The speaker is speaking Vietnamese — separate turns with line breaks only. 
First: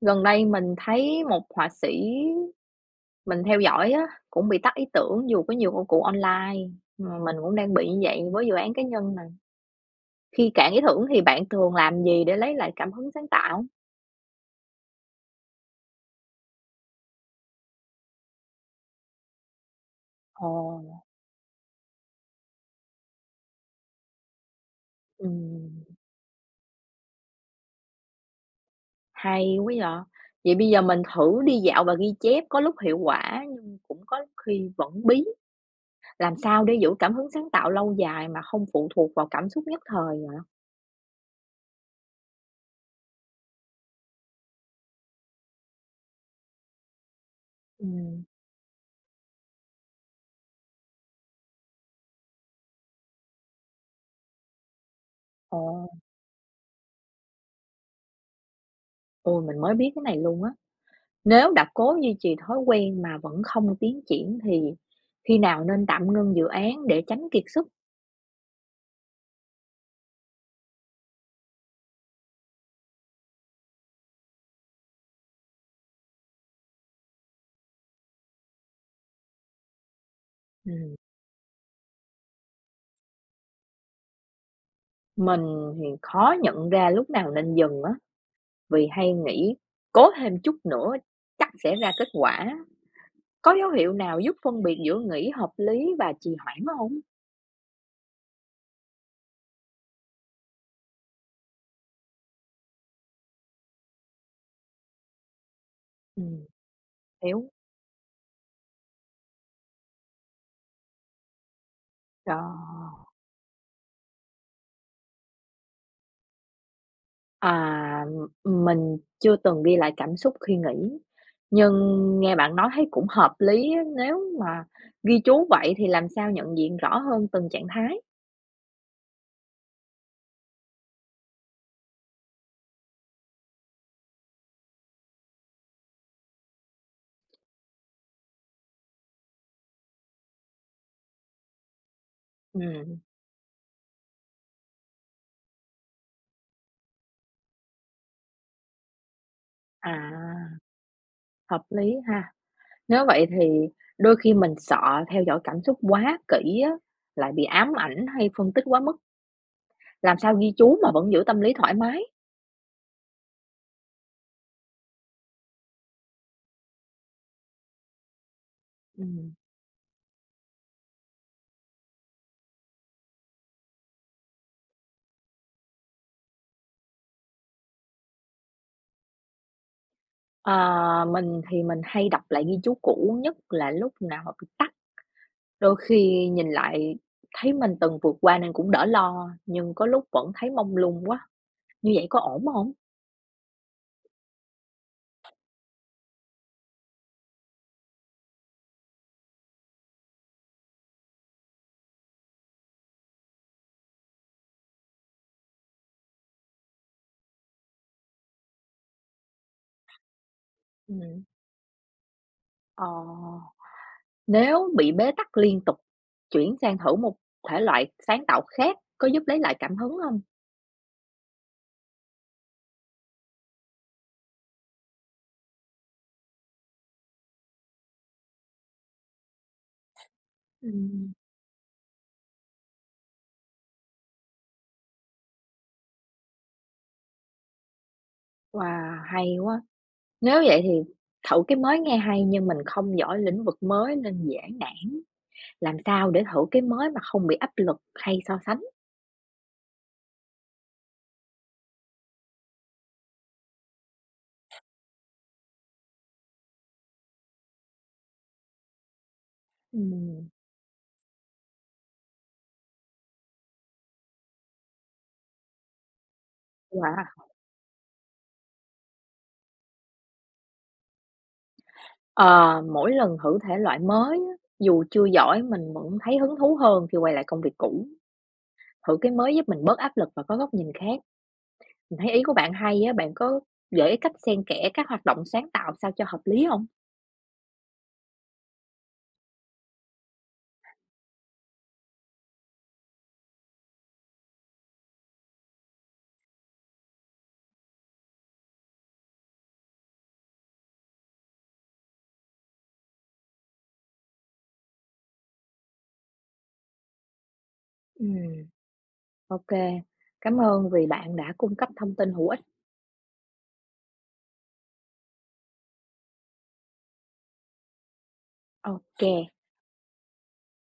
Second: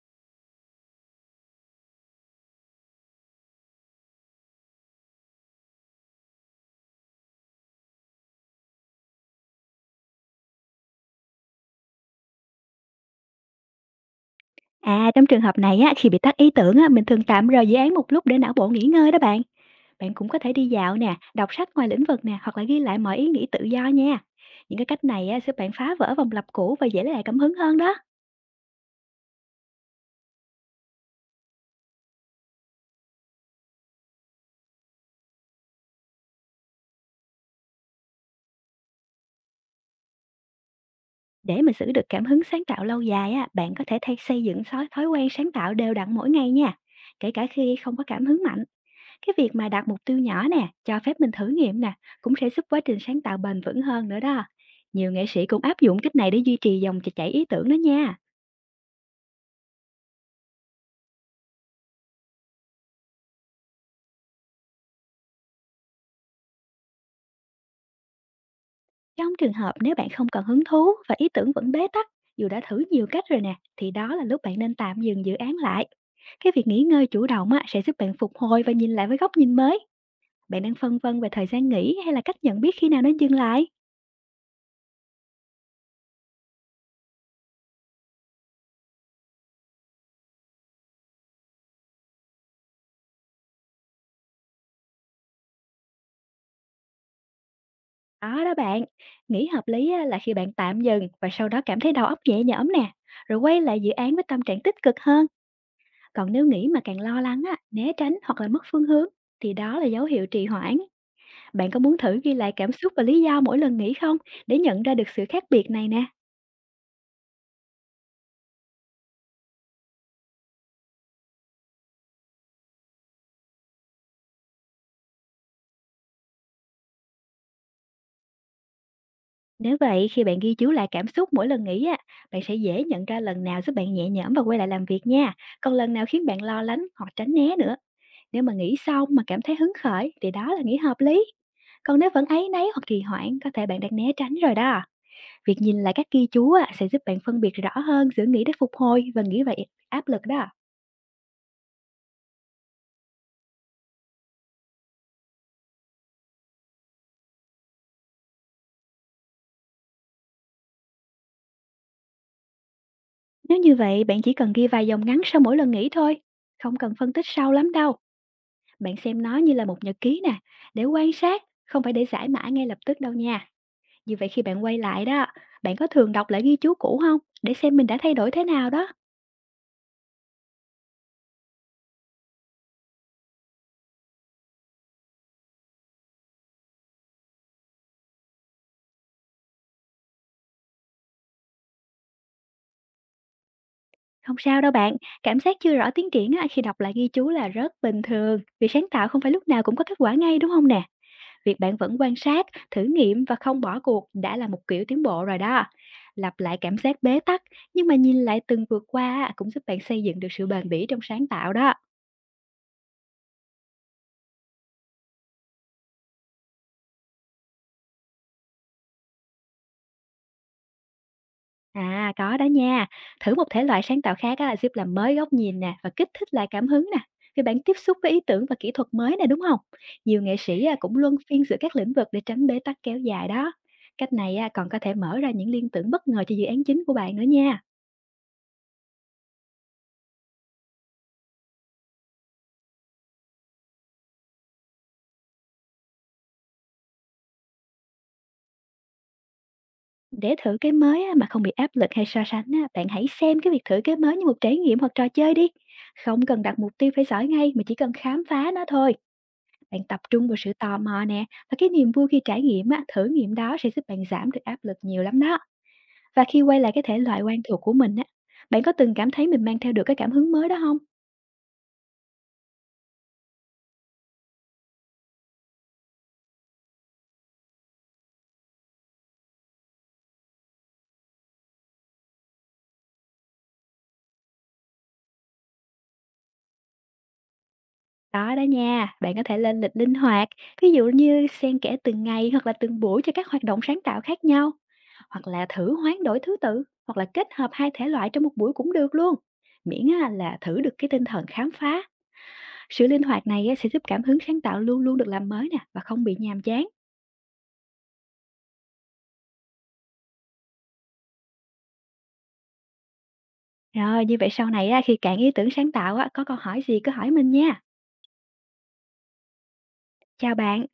Gần đây mình thấy một họa sĩ mình theo dõi á, cũng bị tắt ý tưởng dù có nhiều công cụ online, mà mình cũng đang bị như vậy với dự án cá nhân nè. Khi cạn ý tưởng thì bạn thường làm gì để lấy lại cảm hứng sáng tạo?
À, trong trường hợp này á, khi bị tắc ý tưởng á, mình thường tạm rời dự án một lúc để não bộ nghỉ ngơi đó bạn. Bạn cũng có thể đi dạo
Ồ,
nè, đọc sách ngoài lĩnh vực nè, hoặc là ghi lại mọi ý nghĩ tự do nha. Những cái cách này á, giúp bạn phá
ừm,
vỡ vòng lặp cũ và dễ lấy lại cảm hứng hơn đó.
hay quá vậy. Vậy bây giờ mình thử đi dạo và ghi chép, có lúc hiệu quả nhưng cũng có lúc khi vẫn bí. Làm sao để giữ cảm hứng sáng tạo lâu dài mà không phụ thuộc vào cảm xúc nhất thời vậy?
Để mà giữ được cảm hứng sáng tạo lâu dài á, bạn có thể thay xây dựng thói thói quen sáng tạo đều đặn mỗi ngày nha. Kể cả khi không có
Ừm.
cảm hứng mạnh, cái việc mà đặt mục tiêu nhỏ nè, cho phép mình thử nghiệm nè, cũng sẽ giúp quá trình sáng tạo bền vững hơn nữa đó. Nhiều nghệ sĩ
Ồ,
cũng áp dụng cách này để duy trì dòng chảy ý tưởng đó nha.
ôi mình mới biết cái này luôn á. Nếu đã cố duy trì thói quen mà vẫn không tiến triển thì khi nào nên tạm ngưng dự án để tránh kiệt sức?
Trong trường hợp nếu bạn không còn hứng thú và ý tưởng vẫn bế tắc, dù đã thử nhiều cách rồi nè, thì đó là lúc bạn nên tạm dừng dự án lại. Cái việc nghỉ ngơi chủ động á, sẽ giúp bạn phục hồi và nhìn lại với góc nhìn mới. Bạn đang
Ừm,
phân vân về thời gian nghỉ hay là cách nhận biết khi nào nên dừng lại?
mình thì khó nhận ra lúc nào nên dừng á, vì hay nghĩ cố thêm chút nữa chắc sẽ ra kết quả. Có dấu hiệu nào giúp phân biệt giữa nghỉ hợp lý và trì hoãn không?
Đó đó bạn, nghỉ hợp lý á, là khi bạn tạm dừng và sau đó cảm thấy đầu óc nhẹ nhõm nè, rồi quay lại dự án với tâm trạng tích cực hơn. Còn
Ừm,
nếu nghỉ mà càng lo lắng,
hiểu.
á, né tránh hoặc là mất phương hướng, thì đó là dấu hiệu trì hoãn. Bạn có muốn thử ghi lại cảm xúc và
Rồi.
lý do mỗi lần nghỉ không? Để nhận ra được sự khác biệt này nè.
À, mình chưa từng ghi lại cảm xúc khi nghĩ, nhưng nghe bạn nói thấy cũng hợp lý á, nếu mà ghi chú vậy thì làm sao nhận diện rõ hơn từng trạng thái?
Nếu vậy, khi bạn ghi chú lại cảm xúc mỗi lần nghỉ á, bạn sẽ dễ nhận ra lần nào giúp bạn nhẹ nhõm và quay lại làm việc nha. Còn lần nào khiến bạn lo lắng hoặc tránh né nữa. Nếu mà nghỉ xong mà cảm thấy hứng khởi thì đó là nghỉ hợp lý. Còn nếu vẫn áy náy hoặc
Ừm,
trì hoãn, có thể bạn đang né tránh rồi đó. Việc nhìn lại các ghi chú á, sẽ giúp bạn phân biệt rõ hơn giữa nghỉ để phục hồi và nghỉ vậy áp lực đó.
à, hợp lý ha. Nếu vậy thì đôi khi mình sợ theo dõi cảm xúc quá kỹ á, lại bị ám ảnh hay phân tích quá mức, làm sao ghi chú mà vẫn giữ tâm lý thoải mái?
Nếu như vậy, bạn chỉ cần ghi vài dòng ngắn sau mỗi lần nghỉ thôi, không cần phân tích sâu lắm đâu. Bạn xem
Ừm.
nó như là một nhật ký nè, để quan sát, không phải để giải mã ngay lập tức đâu nha. Như vậy khi bạn quay lại đó, bạn có thường đọc lại ghi chú cũ không? Để xem mình đã thay đổi thế nào đó.
À, mình thì mình hay đọc lại ghi chú cũ, nhất là lúc nào bị tắc. Đôi khi nhìn lại thấy mình từng vượt qua nên cũng đỡ lo, nhưng có lúc vẫn thấy mông lung quá, như vậy có ổn không?
Không sao đâu bạn, cảm giác chưa rõ tiến triển á, khi đọc lại ghi chú là rất bình thường. Vì sáng tạo không phải lúc nào cũng có kết quả ngay đúng không nè? Việc bạn vẫn quan sát, thử nghiệm và không bỏ cuộc đã là một kiểu tiến bộ rồi đó. Lặp lại cảm giác bế tắc, nhưng mà nhìn lại từng vượt qua á, cũng giúp bạn xây dựng được sự bền bỉ trong
Ừm.
sáng tạo đó.
Ờ, nếu bị bế tắc liên tục, chuyển sang thử một thể loại sáng tạo khác có giúp lấy lại cảm hứng không?
À, có đó nha. Thử một thể loại sáng tạo khác á, giúp làm mới góc nhìn nè và kích thích lại cảm hứng nè. Vì bạn tiếp xúc với ý tưởng và kỹ thuật mới nè đúng không? Nhiều nghệ sĩ á, cũng
Ừm.
luân phiên giữa các lĩnh vực để tránh bế tắc kéo dài đó. Cách này á, còn có thể mở ra những liên tưởng bất ngờ cho dự án chính của bạn nữa nha.
Wow, hay quá! Nếu vậy thì thử cái mới nghe hay nhưng mình không giỏi lĩnh vực mới nên dễ nản, làm sao để thử cái mới mà không bị áp lực hay so sánh?
Để thử cái mới á, mà không bị áp lực hay so sánh á, bạn hãy xem cái việc thử cái mới như một trải nghiệm hoặc trò chơi đi. Không cần đặt mục tiêu phải giỏi ngay mà chỉ cần khám phá nó thôi. Bạn tập trung
Ừm.
vào sự tò mò nè và cái niềm vui khi trải nghiệm á, thử nghiệm đó sẽ giúp bạn giảm được áp lực nhiều lắm đó. Và khi quay lại cái thể loại
Wow!
quen thuộc của mình á, bạn có từng cảm thấy mình mang theo được cái cảm hứng mới đó không?
Ờ, mỗi lần thử thể loại mới á, dù chưa giỏi mình vẫn thấy hứng thú hơn khi quay lại công việc cũ. Thử cái mới giúp mình bớt áp lực và có góc nhìn khác. Mình thấy ý của bạn hay á, bạn có gợi ý cách xen kẽ các hoạt động sáng tạo sao cho hợp lý không?
Đó đó nha, bạn có thể lên lịch linh hoạt, ví dụ như xen kẽ từng ngày hoặc là từng buổi cho các hoạt động sáng tạo khác nhau, hoặc là thử hoán đổi thứ tự, hoặc là kết hợp hai thể loại trong một buổi cũng được luôn. Miễn á, là thử được cái tinh thần khám phá. Sự linh hoạt này á, sẽ giúp cảm hứng sáng tạo luôn luôn được làm mới nè và không bị nhàm chán.
Ừm. OK, cảm ơn vì bạn đã cung cấp thông tin hữu ích.
Rồi, như vậy sau này á, khi cạn ý tưởng sáng tạo á, có câu hỏi gì cứ hỏi mình nha.
OK.
Chào bạn.